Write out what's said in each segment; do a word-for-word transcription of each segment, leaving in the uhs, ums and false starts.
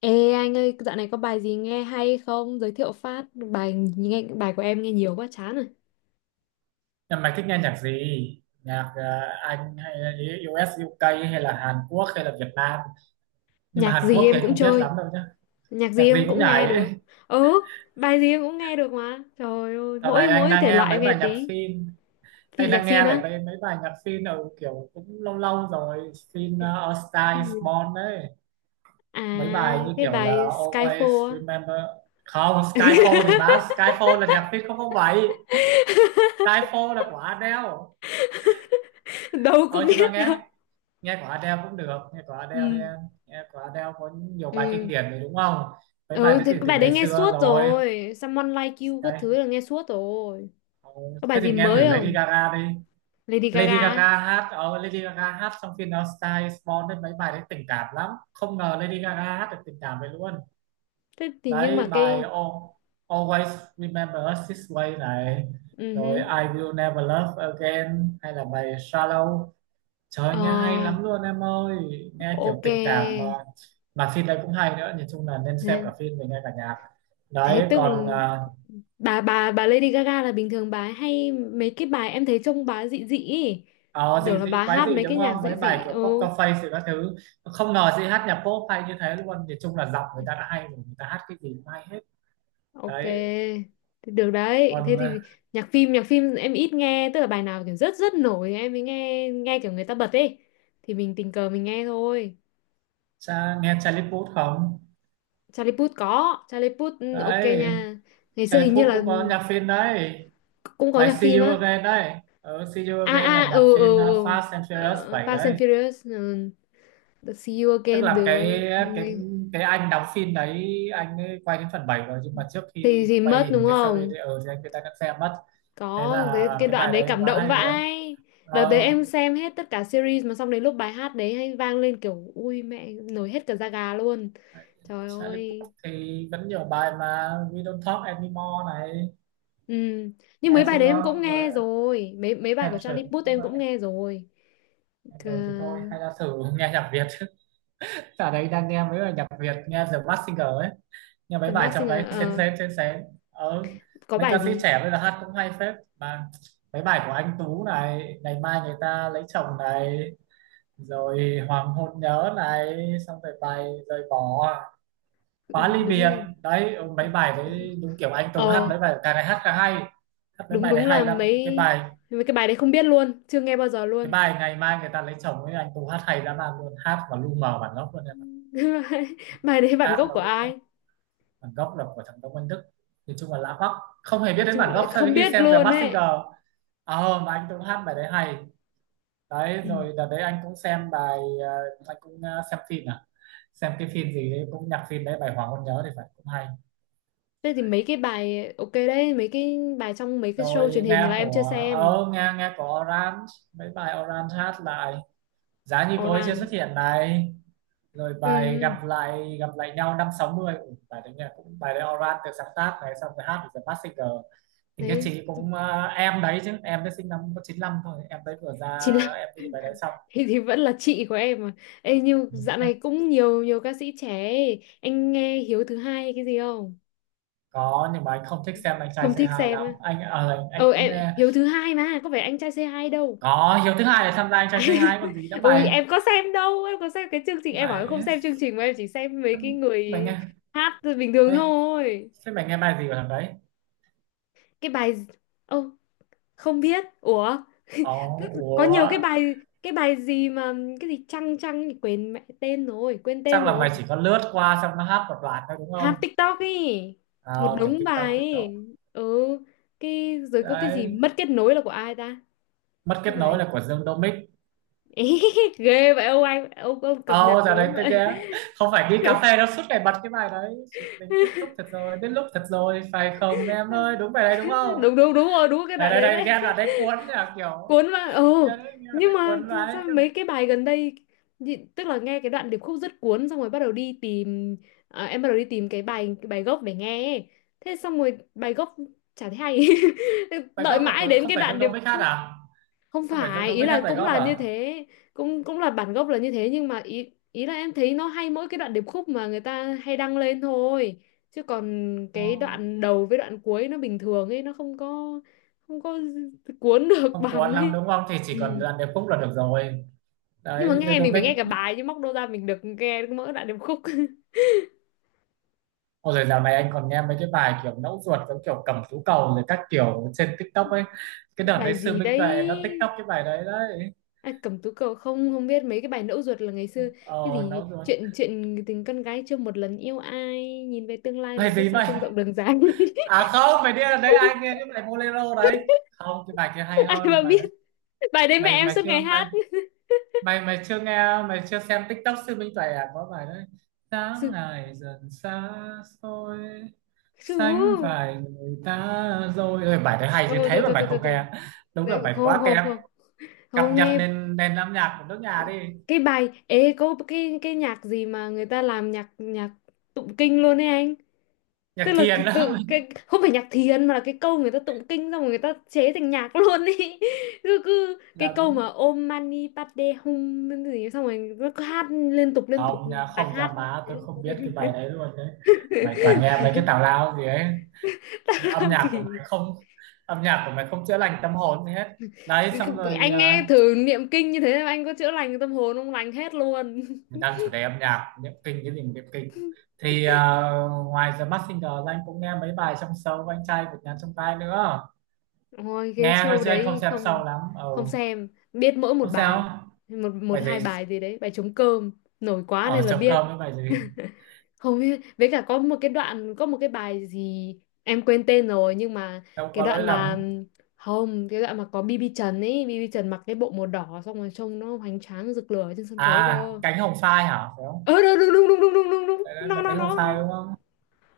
Ê anh ơi, dạo này có bài gì nghe hay không? Giới thiệu phát bài nghe bài của em nghe nhiều quá chán rồi. Nhưng mày thích nghe nhạc gì? Nhạc ờ, Anh hay là u ét, u ca hay là Hàn Quốc hay là Việt Nam? Nhưng mà Nhạc Hàn gì Quốc thì em anh cũng không biết chơi, lắm đâu nhá. nhạc gì Nhạc gì em cũng cũng nghe nhảy. được. Ừ, bài gì em cũng nghe được mà. Trời ơi, Dạo này mỗi anh mỗi đang thể nghe loại em mấy nghe bài nhạc tí. phim. Thì Anh nhạc đang phim nghe lại á. mấy, mấy bài nhạc phim ở kiểu cũng lâu lâu rồi. Phim ờ, A Star is Ừ. Born đấy. À, Mấy bài như cái kiểu là bài Always Skyfall á. Remember. Không, Skyfall thì bá. Skyfall là nhạc phim không không bảy. Skyfall là của Adele. Đâu có Ờ nhưng mà biết đâu. nghe. nghe của Adele cũng được, nghe của Adele đi Ừ. em. Nghe của Adele có nhiều bài kinh Ừ. điển rồi đúng không? Mấy bài Ừ đấy thì từ cái từ bài đấy ngày nghe xưa suốt rồi. rồi. Someone Like You các Đây. thứ là nghe suốt rồi. Ờ, Có Thế bài thì gì nghe thử mới Lady không? Gaga đi. Lady Lady Gaga á. Gaga hát ờ, Lady Gaga hát trong phim đó Style is Born đấy, mấy bài đấy tình cảm lắm, không ngờ Lady Gaga hát được tình cảm vậy luôn. Thế thì nhưng Đấy mà bài cái Al- Always Remember Us This Way này, ừ rồi hứ. I Will Never Love Again hay là bài Shallow. Trời nghe hay Ờ, lắm luôn em ơi. Nghe kiểu ok. tình cảm mà. Mà phim đấy cũng hay nữa. Nhìn chung là nên xem Thế, cả phim mình nghe cả nhạc. thế Đấy. tức còn là à, bà bà bà Lady Gaga là bình thường bà ấy hay mấy cái bài em thấy trông bà dị dị ý. Ờ Thì dị tưởng là dị bà quái hát dị mấy đúng cái nhạc không? dị Mấy bài dị. kiểu Ừ, Poker Face rồi các thứ. Không ngờ chị hát nhạc pop hay như thế luôn. Nhìn chung là giọng người ta đã hay rồi. Người ta hát cái gì cũng hay hết. ok. Đấy. Thì được đấy. Thế còn à, thì nhạc phim, nhạc phim em ít nghe, tức là bài nào kiểu rất rất nổi thì em mới nghe, nghe kiểu người ta bật ấy. Thì mình tình cờ mình nghe thôi. Cha, nghe Charlie Puth không? Charlie Puth có, Charlie Puth ừ, ok Đấy nha. Ngày xưa Charlie hình như Puth là cũng có nhạc phim đấy. cũng có Bài nhạc See phim You á. Again đấy. Ừ, See You À Again là à nhạc ừ ừ phim à, ừ. Fast and Furious Ờ, bảy Fast and đấy. Furious ừ, the See You Tức Again là cái được. cái Nghe- cái anh đóng phim đấy, anh ấy quay đến phần bảy rồi nhưng mà trước thì khi thì quay mất đúng hình cái series không? đấy ờ thì anh người ta đã xem mất. Thế Có là cái, cái cái đoạn bài đấy đấy cảm quá động hay luôn. vãi. Đợt đấy Ờ. em xem hết tất cả series mà xong đến lúc bài hát đấy hay vang lên kiểu ui mẹ nổi hết cả da gà luôn. Trời Charlie ơi. Puth thì vẫn nhiều bài mà, We Don't Talk Anymore này, Ừ. Nhưng nghe mấy bài đấy em cũng chưa, rồi nghe rồi. Mấy mấy bài của Attention Charlie Puth nếu em mà cũng nghe rồi. Ờ, rồi thì thôi hay là thử nghe nhạc Việt. Ở đấy đang nghe mấy bài nhạc Việt nghe The Mask Singer ấy, nhưng mấy The bài Masked trong Singer đấy xén ờ, xén xén xén. ờ, có Mấy bài ca sĩ gì? trẻ bây giờ hát cũng hay phết mà, mấy bài của anh Tú này, ngày mai người ta lấy chồng này, rồi hoàng hôn nhớ này, xong rồi bài rời bỏ, Ừ, khóa ly biệt. đúng. Đấy, ừ, mấy bài đấy đúng kiểu anh Tú hát, Ờ mấy bài càng ngày hát càng hay, hát mấy đúng bài đấy đúng là hay lắm. mấy, cái bài mấy cái bài đấy không biết luôn, chưa nghe bao giờ cái luôn. bài ngày mai người ta lấy chồng ấy anh Tú hát hay lắm mà luôn, hát mà lu mờ bản gốc luôn em ạ. Bài đấy bản Hát gốc mà của lu mờ ai? bản gốc là của thằng Đông Văn Đức. Thì chung là lạ hoắc, không hề biết Nói đến chung bản là gốc sau không đến khi biết xem The luôn Masked ấy. Singer. Ờ mà anh cũng hát bài đấy hay. Đấy Ừ. rồi đợt đấy anh cũng xem bài, ờ, anh cũng ờ, xem phim à, xem cái phim gì đấy cũng nhạc phim đấy bài Hoàng Hôn Nhớ thì phải cũng hay. Thế thì Đấy. mấy cái bài ok đấy, mấy cái bài trong mấy cái show Rồi truyền hình nghe là em chưa của xem. ờ nghe nghe của Orange, mấy bài Orange hát lại, giá như cô ấy chưa Oran xuất hiện này, rồi bài ừ. gặp lại gặp lại nhau năm sáu mươi. Bài đấy nha, cũng bài đấy Oran được sáng tác này xong rồi hát The Mask Singer. Thì các Đấy chị cũng ờ, em đấy chứ em đấy sinh năm có chín lăm thôi, em đấy vừa ra chỉ là em MV bài đấy xong. thì, thì vẫn là chị của em mà. Ê, nhưng Nhưng dạo mà- này cũng nhiều, nhiều ca sĩ trẻ ấy. Anh nghe Hiếu thứ hai hay cái gì không? có nhưng mà anh không thích xem anh trai c Không thích hai xem á. lắm, anh ờ, anh Ờ cũng em nghe. Hiếu thứ hai mà có phải anh trai c hai đâu. Có Hiếu thứ hai là tham gia anh trai c hai còn gì nữa Ôi mày. em có xem đâu. Em có xem cái chương trình. Em bảo em không mày xem chương trình. Mà em chỉ xem mấy cái người mày nghe, hát bình thường mày, thôi. thế mày nghe bài gì của thằng đấy? Cái bài ô không biết. Ủa. Ồ, Có ủa. nhiều cái bài. Cái bài gì mà, cái gì chăng chăng thì. Quên mẹ tên rồi, quên Chắc tên là mày rồi. chỉ có lướt qua xong nó hát một đoạn thôi đúng Hát không? TikTok ấy. à, Một Kiểu đống tiktok bài tiktok. ấy. Ừ cái rồi có cái gì Đấy mất kết nối là của ai ta? mất kết Cái bài nối là của Dương Domic. ghê vậy ông anh. Ông, ông cập nhật Ồ, oh, giờ gớm đấy tôi vậy. ghé. Không phải đi cà phê đâu, suốt ngày bật cái bài đấy. Chuyện mình kết thúc thật rồi, đến lúc thật rồi. Phải không em ơi, đúng bài đấy đúng không? Đúng đúng đúng rồi, đúng cái Đây đoạn đây đấy đây, đấy. nghe là đấy cuốn là kiểu. Cuốn mà ừ. Nghe đấy, nghe đoạn Nhưng đấy mà cuốn mà đấy. sao Cái mấy cái bài gần đây nhị- tức là nghe cái đoạn điệp khúc rất cuốn xong rồi bắt đầu đi tìm. À, em bắt đầu đi tìm cái bài, cái bài gốc để nghe ấy. Thế xong rồi bài gốc chả thấy hay. bài Đợi gốc là mãi của, đến không cái phải Dương đoạn điệp Domic hát khúc. à? Không Không phải Dương phải, ý Domic hát là bài cũng gốc là à? như thế, cũng cũng là bản gốc là như thế nhưng mà ý, ý là em thấy nó hay mỗi cái đoạn điệp khúc mà người ta hay đăng lên thôi, chứ còn Ồ. cái đoạn đầu với đoạn cuối nó bình thường ấy, nó không có, không có cuốn được Không bằng cuốn lắm ấy. đúng không? Thì chỉ cần Ừ. làm điệp khúc là được rồi. Nhưng mà Đấy, Dương nghe mình phải Domic. nghe cả bài chứ, móc đâu ra mình được nghe mỗi đoạn điệp khúc. Ồ, rồi dạo này anh còn nghe mấy cái bài kiểu nẫu ruột giống kiểu cầm tú cầu rồi các kiểu trên TikTok ấy. Cái đợt đấy Bài Sư gì Minh Tuệ nó đấy? TikTok cái bài đấy đấy. À, Cẩm Tú Cầu không, không biết. Mấy cái bài Ngẫu Ruột là ngày xưa cái Ờ, gì nẫu ruột. chuyện, chuyện tình con gái chưa một lần yêu ai, nhìn về tương lai Bài mà thấy gì sao vậy? sông rộng đường dài. À không, bài đi đấy ai nghe cái bài Bolero đấy. Không, cái bài kia hay Ai mà hơn bài biết, đấy. bài đấy mẹ Mày em mày suốt chưa ngày mày hát. mày mày chưa nghe, mày chưa xem TikTok Sư Minh Tuệ à có bài đấy. Sáng Sư- ngày dần xa xôi, Sư, sánh vai người ta rồi. Ôi, bài đấy hay chứ thôi thế thôi mà thôi mày thôi thôi không thôi. nghe, đúng là Đấy, bài không quá không kém. không, Cập không nhật nghe nền nền âm nhạc của nước nhà đi, cái bài. Ê có cái cái nhạc gì mà người ta làm nhạc, nhạc tụng kinh luôn ấy anh. Tức nhạc là thiền cái, đó cái, cái mình. không phải nhạc thiền mà là cái câu người ta tụng kinh xong rồi người ta chế thành nhạc luôn ý, cứ, cứ cái câu mà lắm. Om Mani Padme Hum cái gì xong rồi nó cứ hát liên tục liên tục Không nha, bài không nha hát như má, thế. tôi không biết cái bài đấy luôn đấy. Mày toàn nghe mấy cái tào lao gì ấy. Âm Tao nhạc của mày kỳ. không Âm nhạc của mày không chữa lành tâm hồn gì hết. Đấy xong rồi. Anh ờ, nghe thử niệm kinh như thế mà anh có chữa lành tâm hồn không? Lành hết luôn. mình đang chủ đề âm nhạc, niệm kinh cái gì mà niệm kinh. Thì ờ, ngoài The Masked Singer ra anh cũng nghe mấy bài trong show của anh trai vượt ngàn chông gai nữa. Ôi cái Nghe thôi show chứ anh không đấy xem không, show lắm. Ừ, không xem. Biết mỗi một không bài, sao. một, một Bài hai gì? bài gì đấy, bài trống cơm nổi quá nên Ở là trống biết. cơm với bài gì? Hầu như với cả có một cái đoạn, có một cái bài gì em quên tên rồi nhưng mà Đâu cái có lỗi đoạn mà lầm. không, cái đoạn mà có bi bi Trần ấy, bi bi Trần mặc cái bộ màu đỏ xong rồi trông nó hoành tráng rực lửa trên sân khấu À, cơ. cánh hồng phai hả phải không? Ờ đúng đúng đúng đúng đúng đúng đúng đúng Đấy, đấy, nó là nó cánh hồng nó phai nó. đúng không?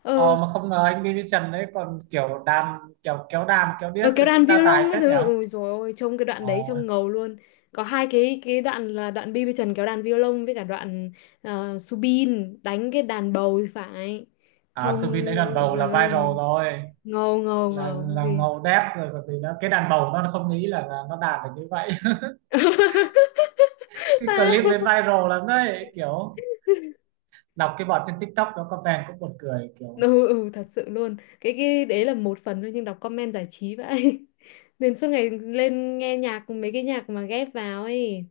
Ờ ờ Mà không ngờ anh Billy Trần đấy còn kiểu đàn kiểu kéo đàn kéo ờ điếc cái thì đoạn cũng đa tài violon cái phết nhỉ. thứ ôi rồi ôi trông cái đoạn ờ đấy trông ngầu luôn. Có hai cái cái đoạn là đoạn bi bi Trần kéo đàn violon với cả đoạn ờ, Subin đánh cái đàn bầu thì phải. À Trông Subin đấy đàn bầu ờ, là viral ơi rồi, ngầu ngầu là ngầu là ghê. ngầu đét rồi còn gì nữa, cái đàn bầu nó không nghĩ là, là nó đạt được như vậy. Cái clip đấy viral lắm đấy kiểu, đọc cái bọn trên TikTok nó comment cũng buồn cười kiểu. Ừ, ừ thật sự luôn, cái cái đấy là một phần thôi nhưng đọc comment giải trí vậy. Nên suốt ngày lên nghe nhạc mấy cái nhạc mà ghép vào ấy.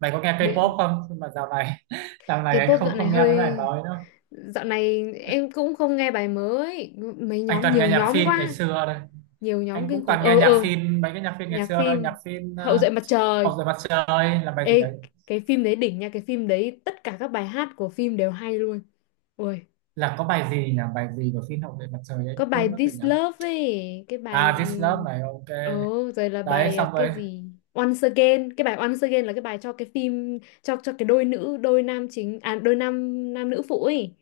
Mày có nghe Bệ- K-pop không, nhưng mà dạo này dạo này cái anh pop không dạo này không nghe mấy bài hơi, mới nữa. dạo này em cũng không nghe bài mới mấy, Anh nhóm toàn nghe nhiều nhạc nhóm phim ngày quá, xưa đây. nhiều nhóm Anh kinh cũng khủng. toàn nghe Ờ ờ nhạc phim, mấy cái nhạc phim ngày nhạc xưa thôi, nhạc phim phim Hậu ờ, duệ mặt trời. Hậu duệ mặt trời là bài gì Ê đấy? cái phim đấy đỉnh nha, cái phim đấy tất cả các bài hát của phim đều hay luôn. Ui Là có bài gì nhỉ, bài gì của phim Hậu duệ mặt trời ấy có bài quên mất rồi This nhỉ. Love ấy, cái bài À gì. This Love này, OK. Ồ rồi là Đấy bài à, xong rồi cái gì Once Again, cái bài Once Again là cái bài cho cái phim, cho cho cái đôi nữ, đôi nam chính à đôi nam, nam nữ phụ ấy.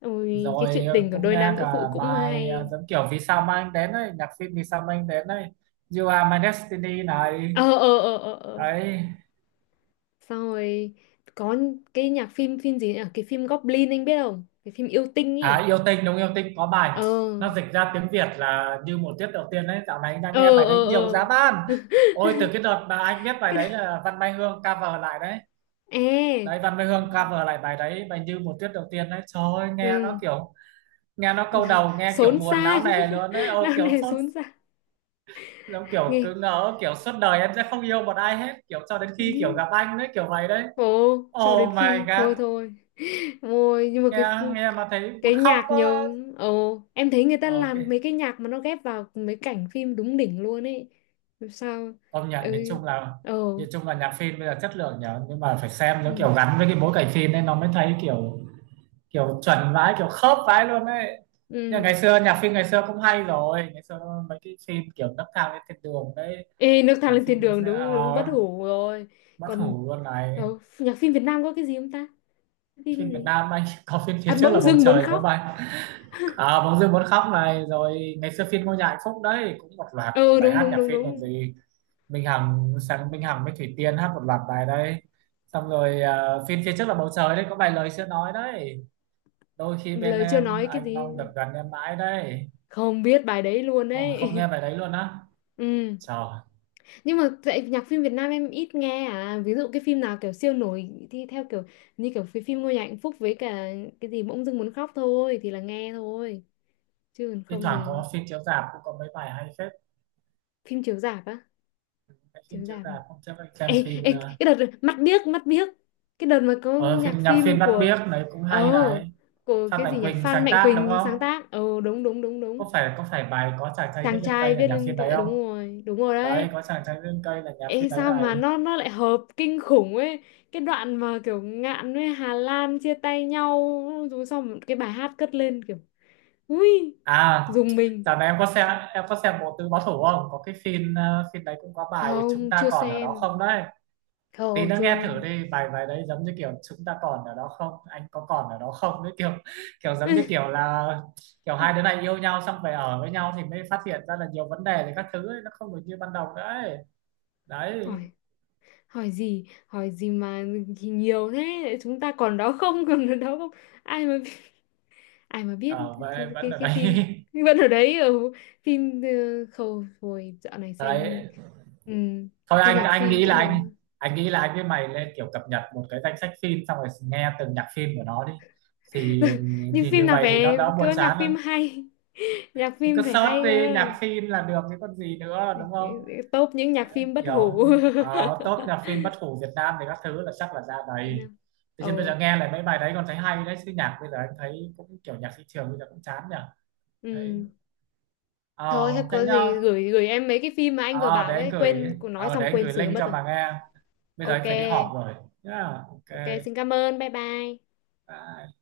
Ôi cái rồi chuyện tình của cũng đôi nghe nam nữ cả phụ cũng bài ờ, hay. giống kiểu vì sao mà anh đến ấy, nhạc phim vì sao mà anh đến ấy. You Are My Destiny này. Ờ ờ ờ ờ ờ. Đấy. Xong rồi có cái nhạc phim phim gì nhỉ, cái phim Goblin anh biết không, cái phim yêu tinh À, ấy. yêu tinh đúng yêu tinh có bài, Ờ nó dịch ra tiếng Việt là như một tiết đầu tiên đấy, dạo này anh đang ờ nghe bài đấy ờ nhiều ờ. giá ban. Ôi từ cái đợt mà anh biết bài Cái đó... đấy là Văn Mai Hương cover lại đấy. ê Đấy Văn Mai Hương cover lại bài đấy, bài như một tiết đầu tiên đấy, trời ơi nghe nó ừ kiểu, nghe nó câu đầu nghe kiểu xốn buồn não sang, nề luôn đấy. Ôi nào kiểu nề sốt, xốn sang giống kiểu nghe cứ ngỡ kiểu suốt đời em sẽ không yêu một ai hết kiểu cho đến khi nhí. kiểu gặp anh đấy kiểu vậy đấy. Ồ, cho đến Oh my khi thôi god. thôi. Ôi, nhưng mà nghe cái nghe mà thấy cái muốn khóc nhạc quá. nhiều ồ em thấy người ta OK, làm mấy cái nhạc mà nó ghép vào mấy cảnh phim đúng đỉnh luôn ấy. Sao công nhận nhìn ơi chung là ồ nhìn chung là nhạc phim bây giờ chất lượng nhở, nhưng mà phải xem nó ừ kiểu gắn với cái bối cảnh phim nên nó mới thấy kiểu, kiểu chuẩn vãi kiểu khớp vãi luôn đấy. Nhưng ừ. ngày xưa nhạc phim ngày xưa cũng hay rồi, ngày xưa mấy cái phim kiểu nấc thang lên thiên đường đấy, Ê nước thang nhạc lên thiên phim đường đúng đúng uh, bất hủ rồi. bất Còn hủ luôn này. ồ, nhạc phim Việt Nam có cái gì không ta? Phim Phim Việt gì Nam anh có phim phía à trước là bỗng bầu dưng muốn trời có khóc. bài. À, bóng dương muốn khóc này, rồi ngày xưa phim ngôi nhà hạnh phúc đấy cũng một loạt Ừ bài đúng hát đúng nhạc đúng phim còn đúng. gì. Minh Hằng sáng Minh Hằng với Thủy Tiên hát một loạt bài đấy. Xong rồi ờ, phim phía trước là bầu trời đấy có vài lời chưa nói đấy, đôi khi bên Lời chưa em nói cái anh gì, mong được gần em mãi đấy. không biết bài đấy luôn Ô, mà không ấy. nghe bài đấy luôn á? Ừ Trời. nhưng mà tại nhạc phim Việt Nam em ít nghe, à ví dụ cái phim nào kiểu siêu nổi thì theo kiểu như kiểu phim, phim Ngôi Nhà Hạnh Phúc với cả cái gì bỗng dưng muốn khóc thôi thì là nghe thôi, chứ còn Thi không thoảng thì. có phim chiếu rạp cũng có mấy bài hay phết. Phim chiếu rạp á, Mấy phim chiếu chiếu rạp. rạp không chấp, anh xem Ê, phim. ê ờ, cái đợt mắt biếc, mắt biếc cái đợt mà có Ờ, nhạc phim nhạc phim phim Mắt của Biếc này cũng ờ hay này. của Phan cái Mạnh gì nhỉ Quỳnh Phan sáng Mạnh tác đúng Quỳnh sáng không? tác ờ đúng đúng đúng đúng. Có phải có phải bài có chàng trai viết Chàng lên trai cây là viết nhạc lên phim đấy cái không? đúng rồi đúng rồi đấy. Đấy, có chàng trai viết lên cây là nhạc Ê phim đấy sao mà này. nó nó lại hợp kinh khủng ấy. Cái đoạn mà kiểu Ngạn với Hà Lan chia tay nhau. Rồi xong cái bài hát cất lên kiểu ui À, dùng mình. dạo này em có xem em có xem Bộ Tứ Báo Thủ không? Có cái phim ờ, phim đấy cũng có bài chúng Không ta chưa còn ở đó xem. không đấy? Tí Không nữa chưa. nghe thử đi, bài bài đấy giống như kiểu chúng ta còn ở đó không? Anh có còn ở đó không? Đấy kiểu kiểu giống như kiểu là kiểu hai đứa này yêu nhau xong về ở với nhau thì mới phát hiện ra là nhiều vấn đề thì các thứ ấy, nó không được như ban đầu nữa ấy. Đấy, Hỏi, hỏi gì? Hỏi gì mà nhiều thế? Chúng ta còn đó không, còn ở đó không? Ai mà biết- Ai mà biết ở cái, về vẫn cái, ở cái đấy. phim vẫn ở đấy ở phim ờ, khâu hồi dạo này xem. Đấy Ừ. thôi Thế anh nhạc anh phim nghĩ là cũng được. anh anh nghĩ là anh với mày lên kiểu cập nhật một cái danh sách phim xong rồi nghe từng nhạc phim của nó đi, thì Nhưng thì phim như nào vậy thì nó phải đỡ buồn có nhạc chán phim hơn. hay, nhạc Thì cứ phim phải search hay đi cơ, nhạc phim là được chứ còn gì nữa đúng không? tốt những nhạc phim bất Kiểu hủ. uh, top nhạc phim bất hủ Việt Nam thì các thứ là chắc là ra Việt đầy. Nam Thế chứ bây ồ giờ nghe lại mấy bài đấy còn thấy hay đấy chứ nhạc bây giờ anh thấy cũng kiểu nhạc thị trường bây giờ cũng chán nhỉ. Đấy ừ. Thôi ờ thế thế có nhá. gì gửi, gửi em mấy cái phim mà anh vừa Ờ, để bảo anh ấy, gửi, quên nói ờ, để xong anh quên gửi sửa link mất cho rồi. bà nghe, bây giờ anh Ok phải đi họp rồi. Yeah, OK. ok xin cảm ơn, bye bye. Bye.